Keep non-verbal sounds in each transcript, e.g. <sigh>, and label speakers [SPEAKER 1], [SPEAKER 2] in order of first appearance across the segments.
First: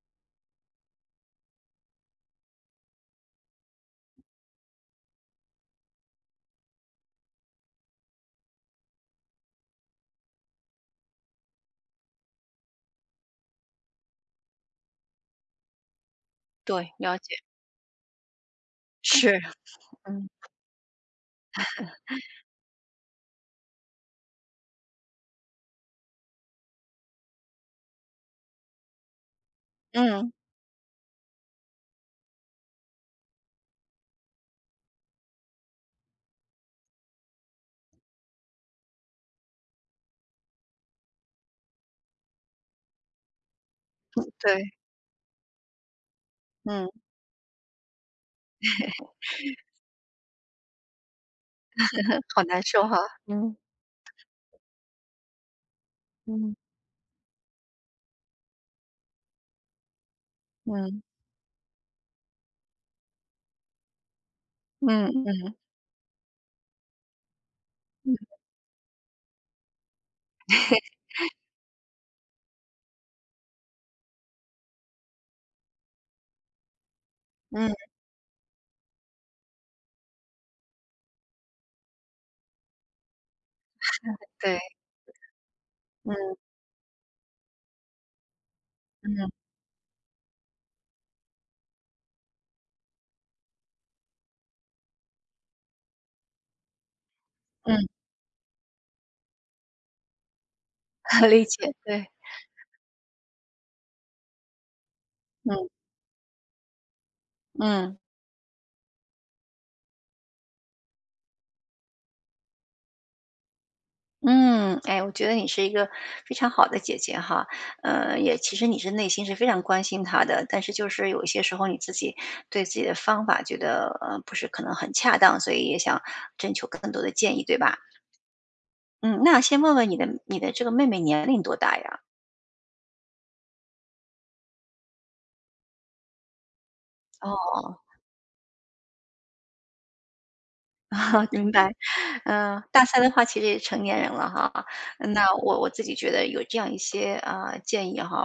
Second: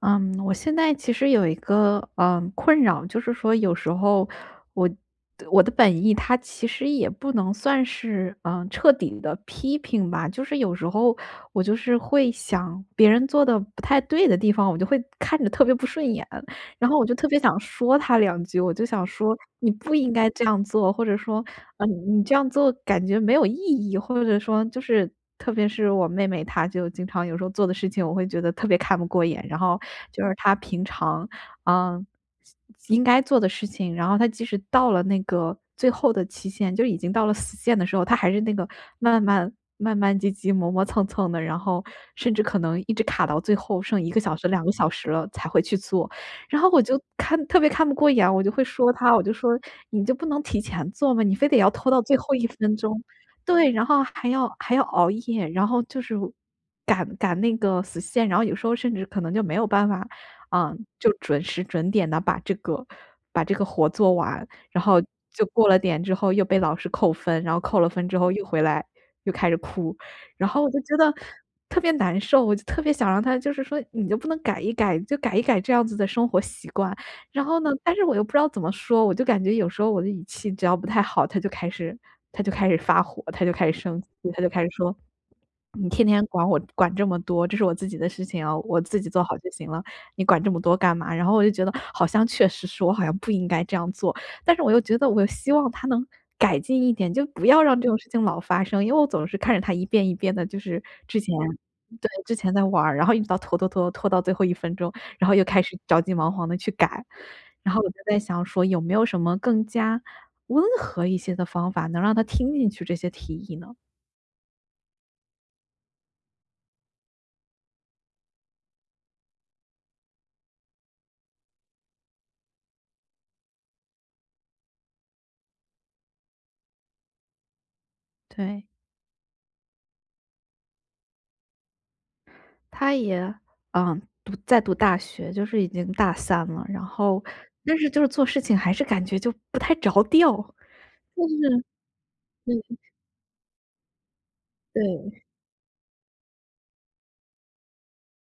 [SPEAKER 1] 嗯，我现在其实有一个困扰，就是说有时候我我的本意，它其实也不能算是彻底的批评吧，就是有时候我就是会想别人做的不太对的地方，我就会看着特别不顺眼，然
[SPEAKER 2] 对，
[SPEAKER 1] 后我就
[SPEAKER 2] 了
[SPEAKER 1] 特
[SPEAKER 2] 解，
[SPEAKER 1] 别想说他两句，我就想说
[SPEAKER 2] 是，
[SPEAKER 1] 你不应该
[SPEAKER 2] 嗯，
[SPEAKER 1] 这样做，或者说嗯，你这样做感觉没有意义，或者说就是特别是我妹妹，她就经常有时候做的事情，我会觉得特别看不过眼。然后就
[SPEAKER 2] 嗯，
[SPEAKER 1] 是她平常，嗯，应该做的事情，然后她即使到了那个最后的期限，就已经到了死线的时候，她还是那个慢慢慢慢唧唧、磨磨蹭蹭的，然后甚至可能一直卡到最后剩一个小时、两个
[SPEAKER 2] 对，
[SPEAKER 1] 小时了才会去做。然后我
[SPEAKER 2] 嗯，
[SPEAKER 1] 就看特别看不过眼，我就会说他，我就说："你就不能提前做吗？你非得要拖到最后
[SPEAKER 2] 好
[SPEAKER 1] 一
[SPEAKER 2] 难
[SPEAKER 1] 分
[SPEAKER 2] 受哈。
[SPEAKER 1] 钟。"
[SPEAKER 2] 嗯，
[SPEAKER 1] 对，然后还要熬夜，然后就是
[SPEAKER 2] 嗯，
[SPEAKER 1] 赶那个死线，然后有时候甚至可能就没有办法，
[SPEAKER 2] 嗯，
[SPEAKER 1] 就准时准点的把这个活做完，然后
[SPEAKER 2] 嗯
[SPEAKER 1] 就
[SPEAKER 2] 嗯，
[SPEAKER 1] 过了点之后又被老师扣分，然后扣了分
[SPEAKER 2] 嗯
[SPEAKER 1] 之后又回来又开始哭，然后我就觉
[SPEAKER 2] <laughs>，
[SPEAKER 1] 得特别难受，我就特别想让他就是说你就不能改一改，就改一改这样子的生活习惯。然后呢，
[SPEAKER 2] 嗯，
[SPEAKER 1] 但是我又不知道怎么说，我就感觉有时候我的语气只要不太好，他就开始发火，他就开始生气，他就
[SPEAKER 2] 对，
[SPEAKER 1] 开始说："你天天
[SPEAKER 2] 嗯，
[SPEAKER 1] 管我管这么多，这是我自己的事情啊，我自己做
[SPEAKER 2] 嗯，
[SPEAKER 1] 好就行了，你管这么多干嘛？"然后我就觉得好像确实是我好像不应该这样做，但是我又觉得我希望他能改进一点，就不要让
[SPEAKER 2] 嗯，
[SPEAKER 1] 这种事情老发生，因为我总是看着他一遍一遍的，就是之
[SPEAKER 2] <laughs>
[SPEAKER 1] 前
[SPEAKER 2] 理解，对，
[SPEAKER 1] 对，之前在玩儿然后一直到拖到最后一分钟，然后又开
[SPEAKER 2] 嗯，
[SPEAKER 1] 始着急忙慌的去改。然后我就
[SPEAKER 2] 嗯，
[SPEAKER 1] 在想说有没有什么更加温和一些的方法，能让他听进去这些提议呢？
[SPEAKER 2] 嗯，哎，我觉得你是一个非常好的姐姐哈。也其实你是内心是非常关心她的，但是就是有一些时候你自己对自己的方法觉得，不是可能很恰当，所以也想征求更多的建议，对吧？
[SPEAKER 1] 对，
[SPEAKER 2] 嗯，那先问问你的这个妹妹年龄多大呀？
[SPEAKER 1] 他也，读在读大学，就是已经大三了，然后但
[SPEAKER 2] 哦。
[SPEAKER 1] 是就是做事情还是感觉就不太着调，
[SPEAKER 2] <laughs> 好，
[SPEAKER 1] 就
[SPEAKER 2] 明
[SPEAKER 1] 是
[SPEAKER 2] 白。嗯，
[SPEAKER 1] 对
[SPEAKER 2] 大三的话其实也成年人了哈。
[SPEAKER 1] 对。
[SPEAKER 2] 那我自己觉得有这样一些，建议哈。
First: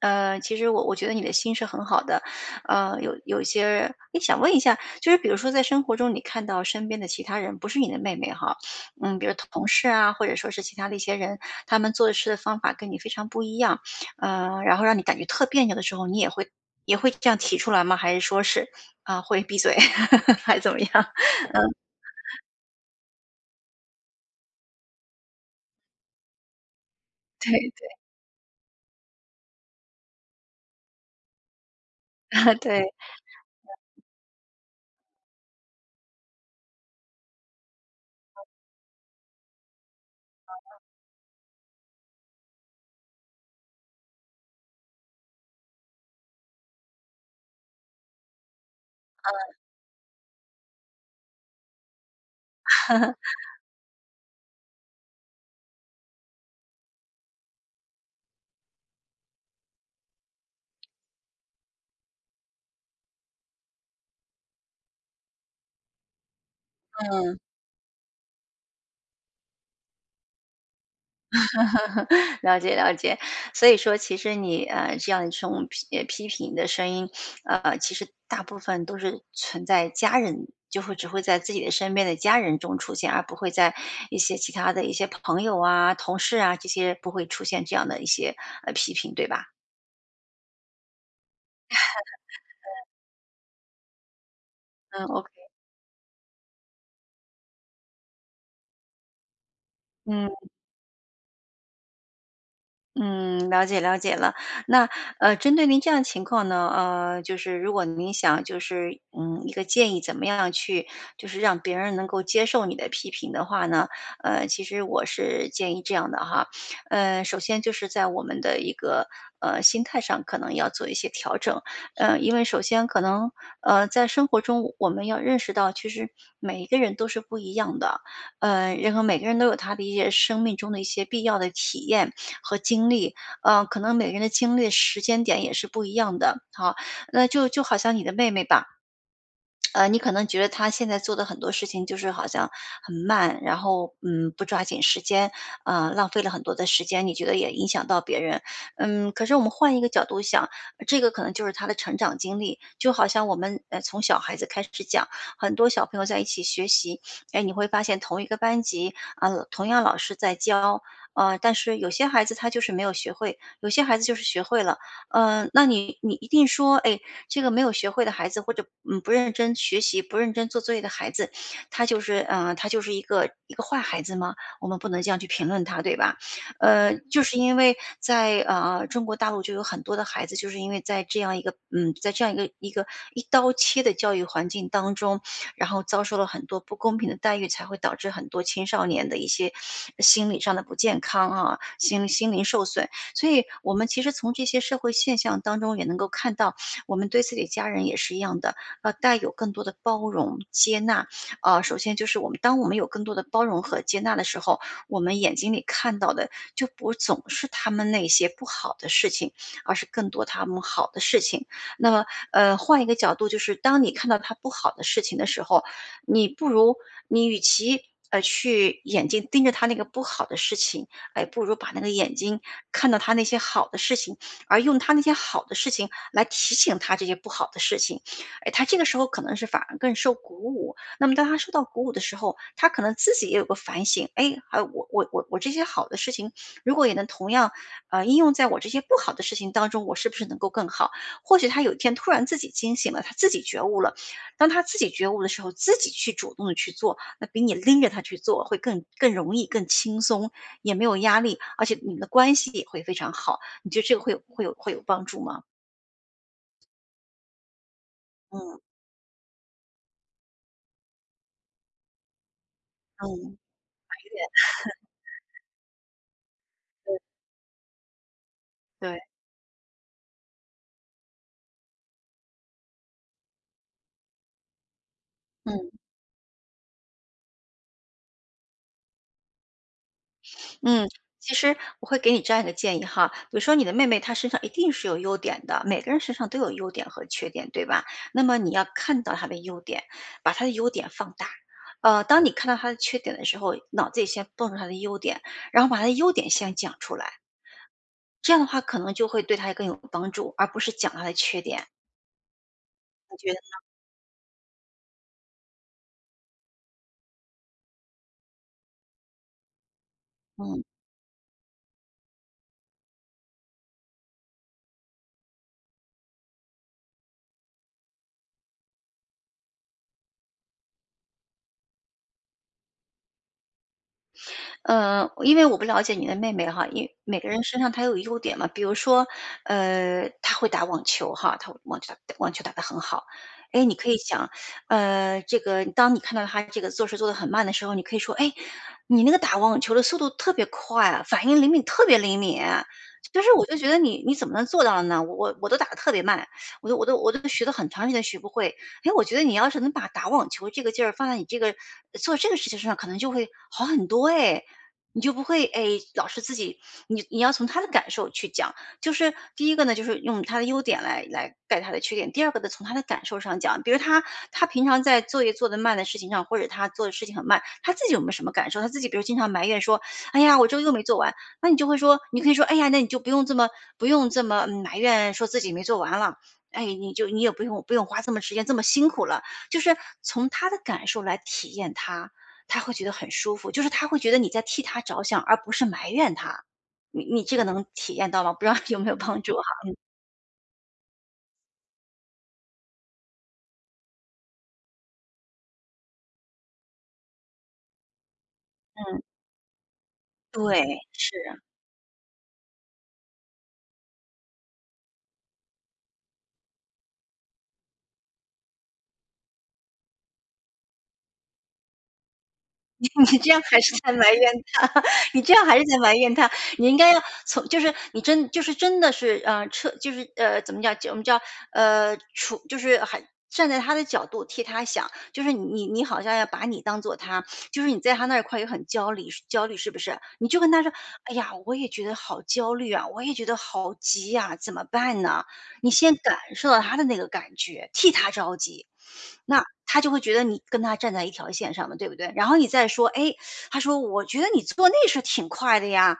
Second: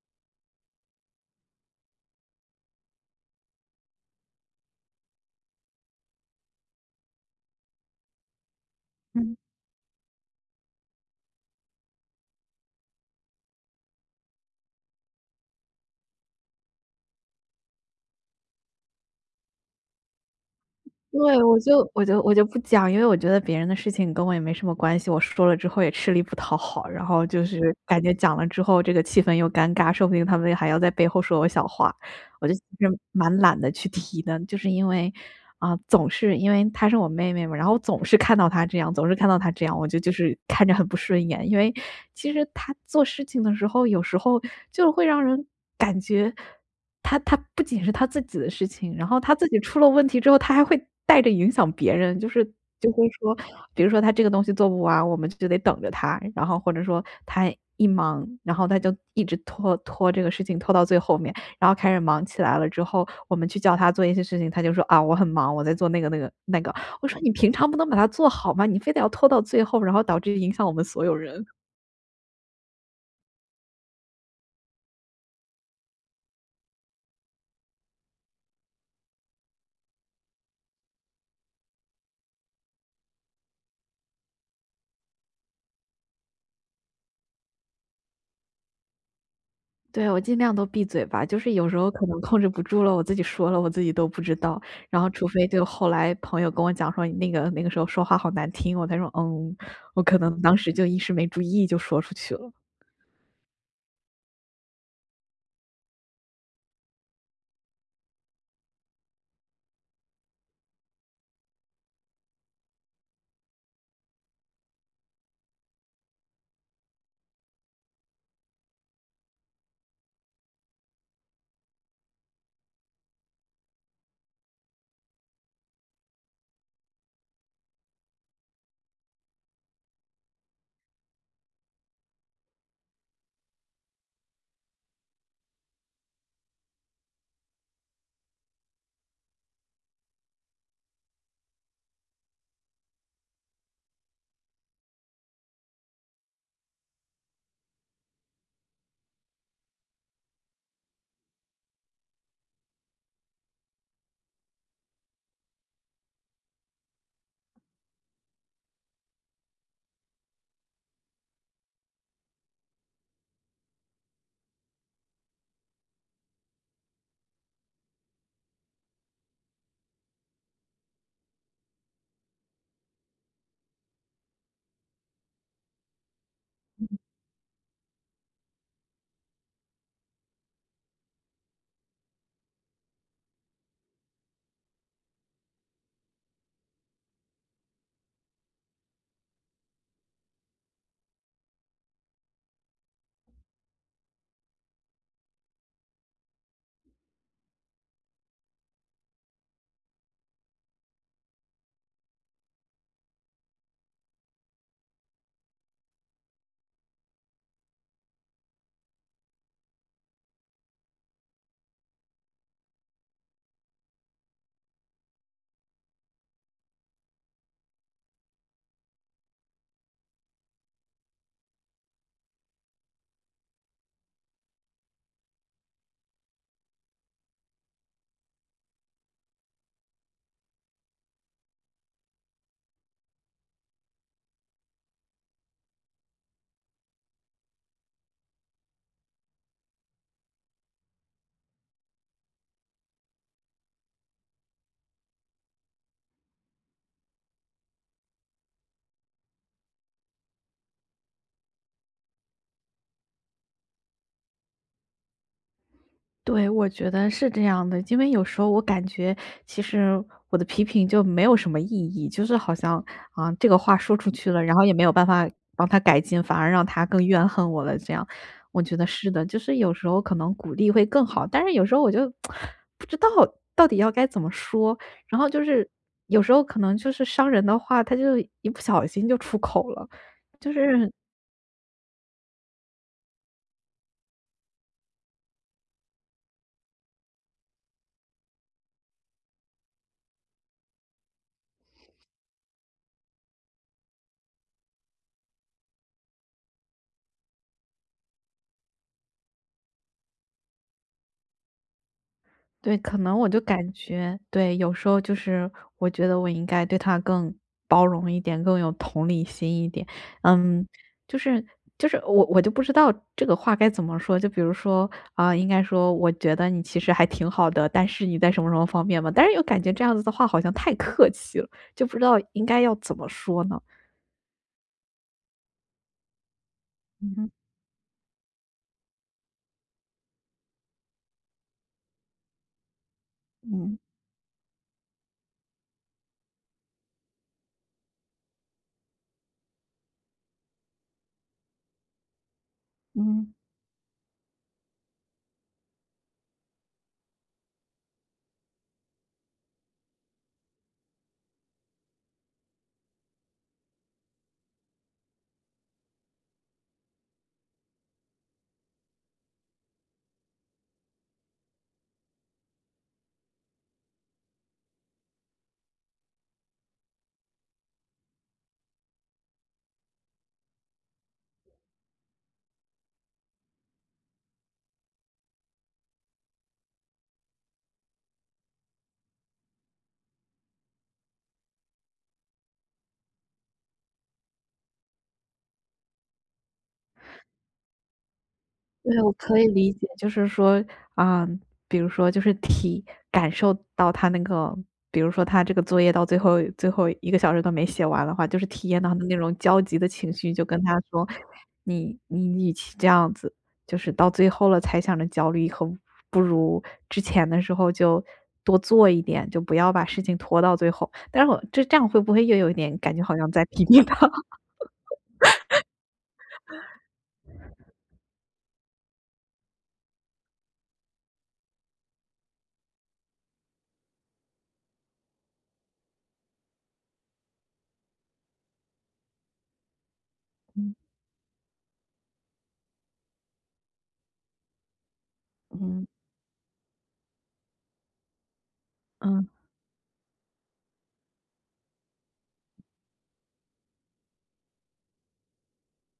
[SPEAKER 2] 其实我觉得你的心是很好的。有一些诶，你想问一下，就是比如说在生活中你看到身边的其他人，不是你的妹妹哈，嗯，比如
[SPEAKER 1] 嗯，
[SPEAKER 2] 同事啊，或者说是其他的一些人，他们做事的方法跟你非常不一样。然后让你感觉特别扭的时候，你也会这样提出来吗？还是说是，啊，会闭嘴，<laughs> 还是怎么样？
[SPEAKER 1] 对，我就不讲，因为我觉得别人的事情跟我也没什么关系，我说了之后也吃力不讨好，然后就是
[SPEAKER 2] 对
[SPEAKER 1] 感觉讲了之后这个气氛又尴尬，说不定他们还要在背后说我小话，我就
[SPEAKER 2] <laughs>，
[SPEAKER 1] 其
[SPEAKER 2] 对。
[SPEAKER 1] 实
[SPEAKER 2] <laughs>
[SPEAKER 1] 蛮懒得去提的，就是因为总是因为她是我妹妹嘛，然后总是看到她这样，总是看到她这样，我就就是看着很不顺眼，因为其实她做事情的时候，有时候就会让人感觉。他不仅是他自己的事情，然后他自己出了问题之后，他还会带着影响别人，就是就会说，比如说他这个东西做不完，我们就得等着他，然后或者说他一忙，然后他就一直拖这个事情拖到最后面，然后开始忙起来了之后，我们去叫他做一些事情，他就说："啊，我很忙，我在做那个那个那个。"我说："你
[SPEAKER 2] 嗯，
[SPEAKER 1] 平常不能把它做好吗？你非得要拖到最后，然后导致影响我们所有人。"
[SPEAKER 2] <laughs> 了解了解。所以说其实你，这样一种批评的声音，其实大部分都是存在家人只会在自己的身边的家人中出现，而不会在一些其他的一些朋友啊、同事啊，这些不会出现这样的一些，批评，对吧？
[SPEAKER 1] 对，我尽量都闭嘴吧，就是有时候可能控制不住了，我自己说了，我自己都不知道。然
[SPEAKER 2] 嗯
[SPEAKER 1] 后除
[SPEAKER 2] ，OK。
[SPEAKER 1] 非就后来朋友跟我讲说你那个时候说话好难听，我才说嗯，我可能
[SPEAKER 2] 嗯。
[SPEAKER 1] 当时就一时没注意就说出去了。
[SPEAKER 2] 嗯，了解了解了。那针对您这样的情况呢，就是如果您想就是一个建议怎么样去，就是让别人能够接受你的批评的话呢，其实我是建议这样的哈。首先就是在我们的一个心态上可能要做一些调整。因为首先可能在生活中我们要认识到，其实每一个人都是不一样的。然后每个人都有他的一些生命中的一些必要的体验。和经历。可能每个人的经历时间点也是不一样的，好，那就好像你的妹妹吧。你可能觉得他现在做的很多事情就是好像很慢，然后不抓紧时间，浪费了很多的时间，你觉得也影响到别人。嗯，可是我们换一个角度想，这个可能就是他的成长经历，就好像我们从小孩子开始讲，很多小朋友在一起学习。哎，你会发现同一个班级啊、同样老师在教。但是有些孩子他就是没有学会，有些孩子就是学会了。嗯，那你一定说，哎，这个没有学会的孩子，或者不认真学习、不认真做作业的孩子，他就是一个坏孩子吗？我们不能这样去评论他，对吧？就是因为在中国大陆就有很多的孩子，就是因为在这样一个一刀切的教育环境当中，然后遭受了很多不公平的待遇，才会导致很多青少年的一些心理上的不健康啊，心灵受损。所以，我们其实从这些社会现象当中也能够看到。我们对自己的家人也是一样的，要带有更多的包容、接纳。首先就是当我们有更多的包容和接纳的时候，我们眼睛里看到的就不总是他们那些不好的事情，而是更多他们好的事情。那么，换一个角度，就是当你看到他不好的事情的时候，你不如你与其去眼睛盯着他那个不好的事情，哎，不如把那个眼睛看到他那些好的事情。而用他那些好的事情来提醒他这些不好的事情。哎，他这个时候可能是反而更受鼓舞。那么当他受到鼓舞的时候，他可能自己也有个反省，哎，还我这些好的事情，如果也能同样应用在我这些不好的事情当中，我是不是能够更好？或许他有一天突然自己惊醒了，他自己觉悟了。当他自己觉悟的时候，自己去主动的去做，那比你拎着他去做会更容易、更轻松，也没有压力，而且你们的关系也会非常好。你觉得这个会有帮助吗？
[SPEAKER 1] 对，我觉得是这样的，因为有时候
[SPEAKER 2] 嗯
[SPEAKER 1] 我感觉其实我的批评就没有什么意义，就是好像啊，
[SPEAKER 2] 嗯，
[SPEAKER 1] 这个话说出去了，然后也没有办法帮他改进，反而让他更怨恨我了。这样，我觉得
[SPEAKER 2] 对，
[SPEAKER 1] 是的，就是有时候可能鼓励会更好，但是有时候我就 <tsk> 不知道到底要该怎么说，然后就是
[SPEAKER 2] 嗯
[SPEAKER 1] 有时候可能就是伤人的话，他就一不小心就出口了，就
[SPEAKER 2] 嗯。
[SPEAKER 1] 是
[SPEAKER 2] 其实我会给你这样一个建议哈，比如说你的妹妹她身上一定是有优点的，每个人身上都有优点和缺点，对吧？那么你要看到她的优点，把她的优点放大。当你看到她的缺点的时候，脑子里先蹦出她的优点，然后把她的优点先讲出来，这样的话可能就会对她更有帮助，而不是讲她的缺点。
[SPEAKER 1] 对，可能
[SPEAKER 2] 你
[SPEAKER 1] 我
[SPEAKER 2] 觉得？
[SPEAKER 1] 就感觉，对，有时候就是我觉得我应该对他更包容一点，更有同理心一点。
[SPEAKER 2] 嗯。
[SPEAKER 1] 嗯，就是就是我就不知道这个话该怎么说。就比如说啊、应该说我觉得你其实还挺好的，但是你在什么什么方面嘛？但是又感觉这样子的话好像太客气了，就不知道应该要怎么说呢。
[SPEAKER 2] 因为我不了解你的妹妹哈，因为
[SPEAKER 1] 嗯
[SPEAKER 2] 每个
[SPEAKER 1] 哼
[SPEAKER 2] 人身上她有优点嘛，比如说，她会打网球哈，她打网球打得很好。哎，你
[SPEAKER 1] 嗯
[SPEAKER 2] 可以想，这个当你看到她这个做事做得很慢的时候，你可以说，哎，你那个打网球的速度特别快啊，反应灵敏，特别灵敏啊。就
[SPEAKER 1] 嗯。
[SPEAKER 2] 是我就觉得你怎么能做到的呢？我都打得特别慢，我都学了很长时间学不会。哎，我觉得你要是能把打网球这个劲儿放在你这个做这个事情上，可能就会好很多哎。你就不会哎，老是自己，你要从他的感受去讲，就是第一个呢，就是用他的优点来盖他的缺点；第二个呢，从他的感受上讲，比如他平常在作业做得慢的事情上，或者他做的事情很慢，他自己有没有什么感受？他自己比如经常埋怨说，哎呀，我这个又没做完，那你就会说，你可以说，哎呀，那你就不用这么埋怨，说自己没做完了，哎，你也不用花这么时间这么辛苦了，就是从他的感受来体验他，他会觉得很舒服，就是他会觉得你在替他着想，而不是埋怨他。你这个能体验到吗？不知道 <laughs> 有没有帮助哈？
[SPEAKER 1] 就是说，啊，比如说就是感受到他那个比如说他这个作业到最后一个小时都没写完的话，就是体验到他
[SPEAKER 2] 嗯，
[SPEAKER 1] 那种焦急的情绪，就
[SPEAKER 2] 对，
[SPEAKER 1] 跟他说：
[SPEAKER 2] 是啊。
[SPEAKER 1] “你你与其这样子，就是到最后了才想着焦虑，以后不如之前的时候就多做一点，就不要把事情拖到最后。"但是我这样会不会又有一点感觉
[SPEAKER 2] <laughs>
[SPEAKER 1] 好
[SPEAKER 2] 你
[SPEAKER 1] 像
[SPEAKER 2] 这样
[SPEAKER 1] 在 <laughs>
[SPEAKER 2] 还
[SPEAKER 1] 批
[SPEAKER 2] 是
[SPEAKER 1] 评
[SPEAKER 2] 在
[SPEAKER 1] 他？
[SPEAKER 2] 埋怨
[SPEAKER 1] <laughs>
[SPEAKER 2] 他，<laughs> 你这样还是在埋怨他。你应该要从就是你真就是真的是，就是怎么讲，就我们叫就是还站在他的角度替他想，就是你好像要把你当做他，就是你在他那儿块也很焦虑，焦虑是不是？你就跟他说：
[SPEAKER 1] 嗯
[SPEAKER 2] “哎呀，我也觉得好焦虑啊，我也觉得好急呀，怎么办呢？”你
[SPEAKER 1] 嗯，
[SPEAKER 2] 先感受到他的那个感觉，替他着急，
[SPEAKER 1] 嗯，
[SPEAKER 2] 那他就会觉得你跟他站在一条线上的，对不对？然后你再说，哎，他说我觉得你做那事儿挺快的呀，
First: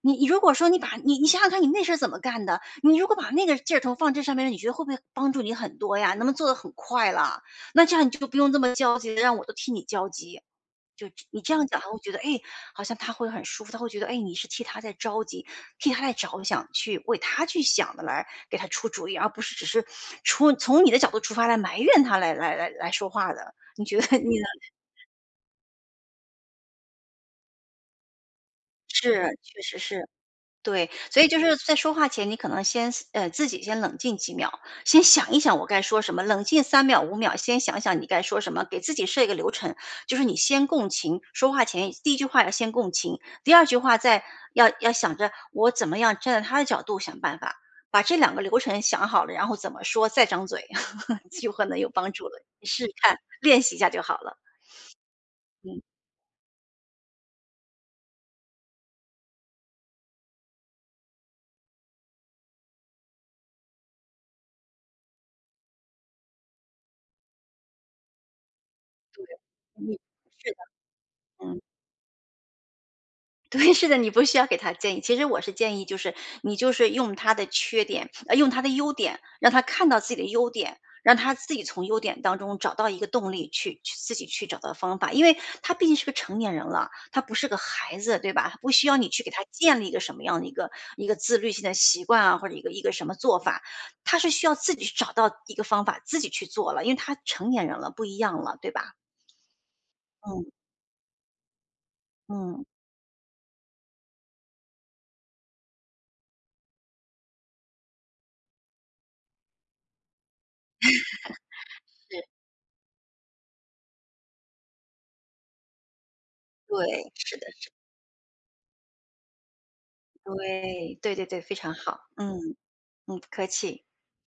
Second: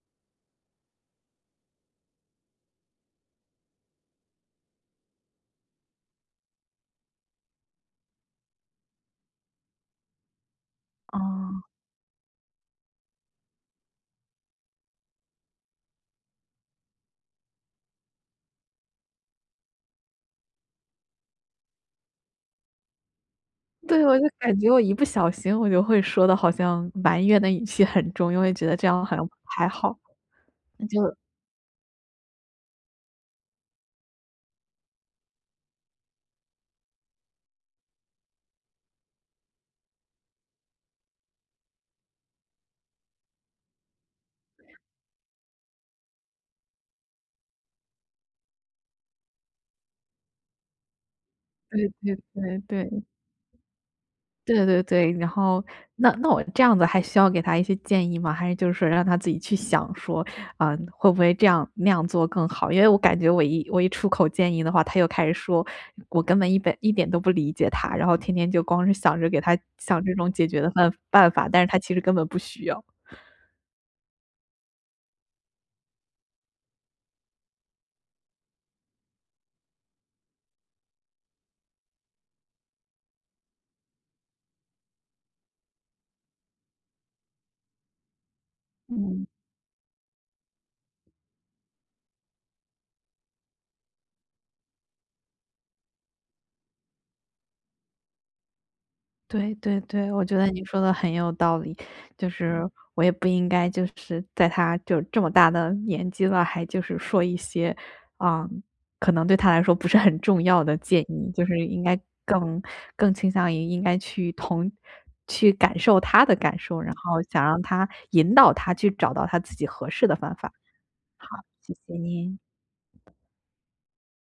[SPEAKER 2] 你如果说你想想看你那事儿怎么干的，你如果把那个劲儿头放这上面，你觉得会不会帮助你很多呀？能不能做得很快了？那这样你就不用这么焦急，让我都替你焦急。就
[SPEAKER 1] 哦
[SPEAKER 2] 你这
[SPEAKER 1] 哦。
[SPEAKER 2] 样讲，他会觉得，哎，好像他会很舒服，他会觉得，哎，你是替他在着急，替他在着想，去为他去想的来，给他出主意，而不是只是从你的角度出发来埋怨他，来说话的。你觉
[SPEAKER 1] 对，我
[SPEAKER 2] 得
[SPEAKER 1] 就
[SPEAKER 2] 你呢？
[SPEAKER 1] 感觉我一不小心我就会说的好像埋怨的语气很重，因为觉得这样好像
[SPEAKER 2] 是，确
[SPEAKER 1] 还
[SPEAKER 2] 实
[SPEAKER 1] 好。
[SPEAKER 2] 是。
[SPEAKER 1] 那
[SPEAKER 2] 对，
[SPEAKER 1] 就
[SPEAKER 2] 所以就是在说话前，你可能先自己先冷静几秒，先想一想我该说什么，冷静3秒、5秒，先想想你该说什么，给自己设一个流程。就是你先共情，说话前第一句话要先共情，第二句话再要想着我怎么样站在他的角度想办法，把这两个流程想好了，然后怎么说再张嘴，<laughs> 就可能
[SPEAKER 1] 对
[SPEAKER 2] 有帮
[SPEAKER 1] 对
[SPEAKER 2] 助了。
[SPEAKER 1] 对
[SPEAKER 2] 你试试
[SPEAKER 1] 对，
[SPEAKER 2] 看，练习一下就好了。
[SPEAKER 1] 对对对，然后那我这样子还需要给他一些建议吗？还是就是说让他自己去想说，啊，会不会这样那样做更好？因为我感觉我一出口建议的话，他又开始说，我根本一点都不理解他，然后天天就光是想着给他
[SPEAKER 2] 嗯，
[SPEAKER 1] 想这种解
[SPEAKER 2] 是的，
[SPEAKER 1] 决的办法，
[SPEAKER 2] 嗯。
[SPEAKER 1] 但是他其实根本不需要。
[SPEAKER 2] 对，是的，你不需要给他建议。其实我是建议，就是你就是用他的缺点，用他的优点，让他看到自己的优点，让他自己从优点当中找到一个动力去自己去找到方法。因为他毕竟是个成年人了，他不是个孩子，对吧？他不需要你去
[SPEAKER 1] 嗯。
[SPEAKER 2] 给他建立一个什么样的一个自律性的习惯啊，或者一个什么做法，他是需要自己去找到一个方法，自己去做了，因为他成年人了，不一样了，对吧？
[SPEAKER 1] 对对对，我觉
[SPEAKER 2] 嗯
[SPEAKER 1] 得你说的很有道理，就是
[SPEAKER 2] 嗯，
[SPEAKER 1] 我也不应该就是在他就这么大的年纪了，还就是说一些，啊，可能对他来说不是很重要的建议，就是应该
[SPEAKER 2] 是
[SPEAKER 1] 更更倾向于应该去感受他的感受，
[SPEAKER 2] 对，
[SPEAKER 1] 然后
[SPEAKER 2] 是
[SPEAKER 1] 想
[SPEAKER 2] 的，
[SPEAKER 1] 让他引导他去找到他自己合适的方法。
[SPEAKER 2] 对，对对对，非
[SPEAKER 1] 谢
[SPEAKER 2] 常
[SPEAKER 1] 谢
[SPEAKER 2] 好，嗯，
[SPEAKER 1] 您。
[SPEAKER 2] 嗯，不客气。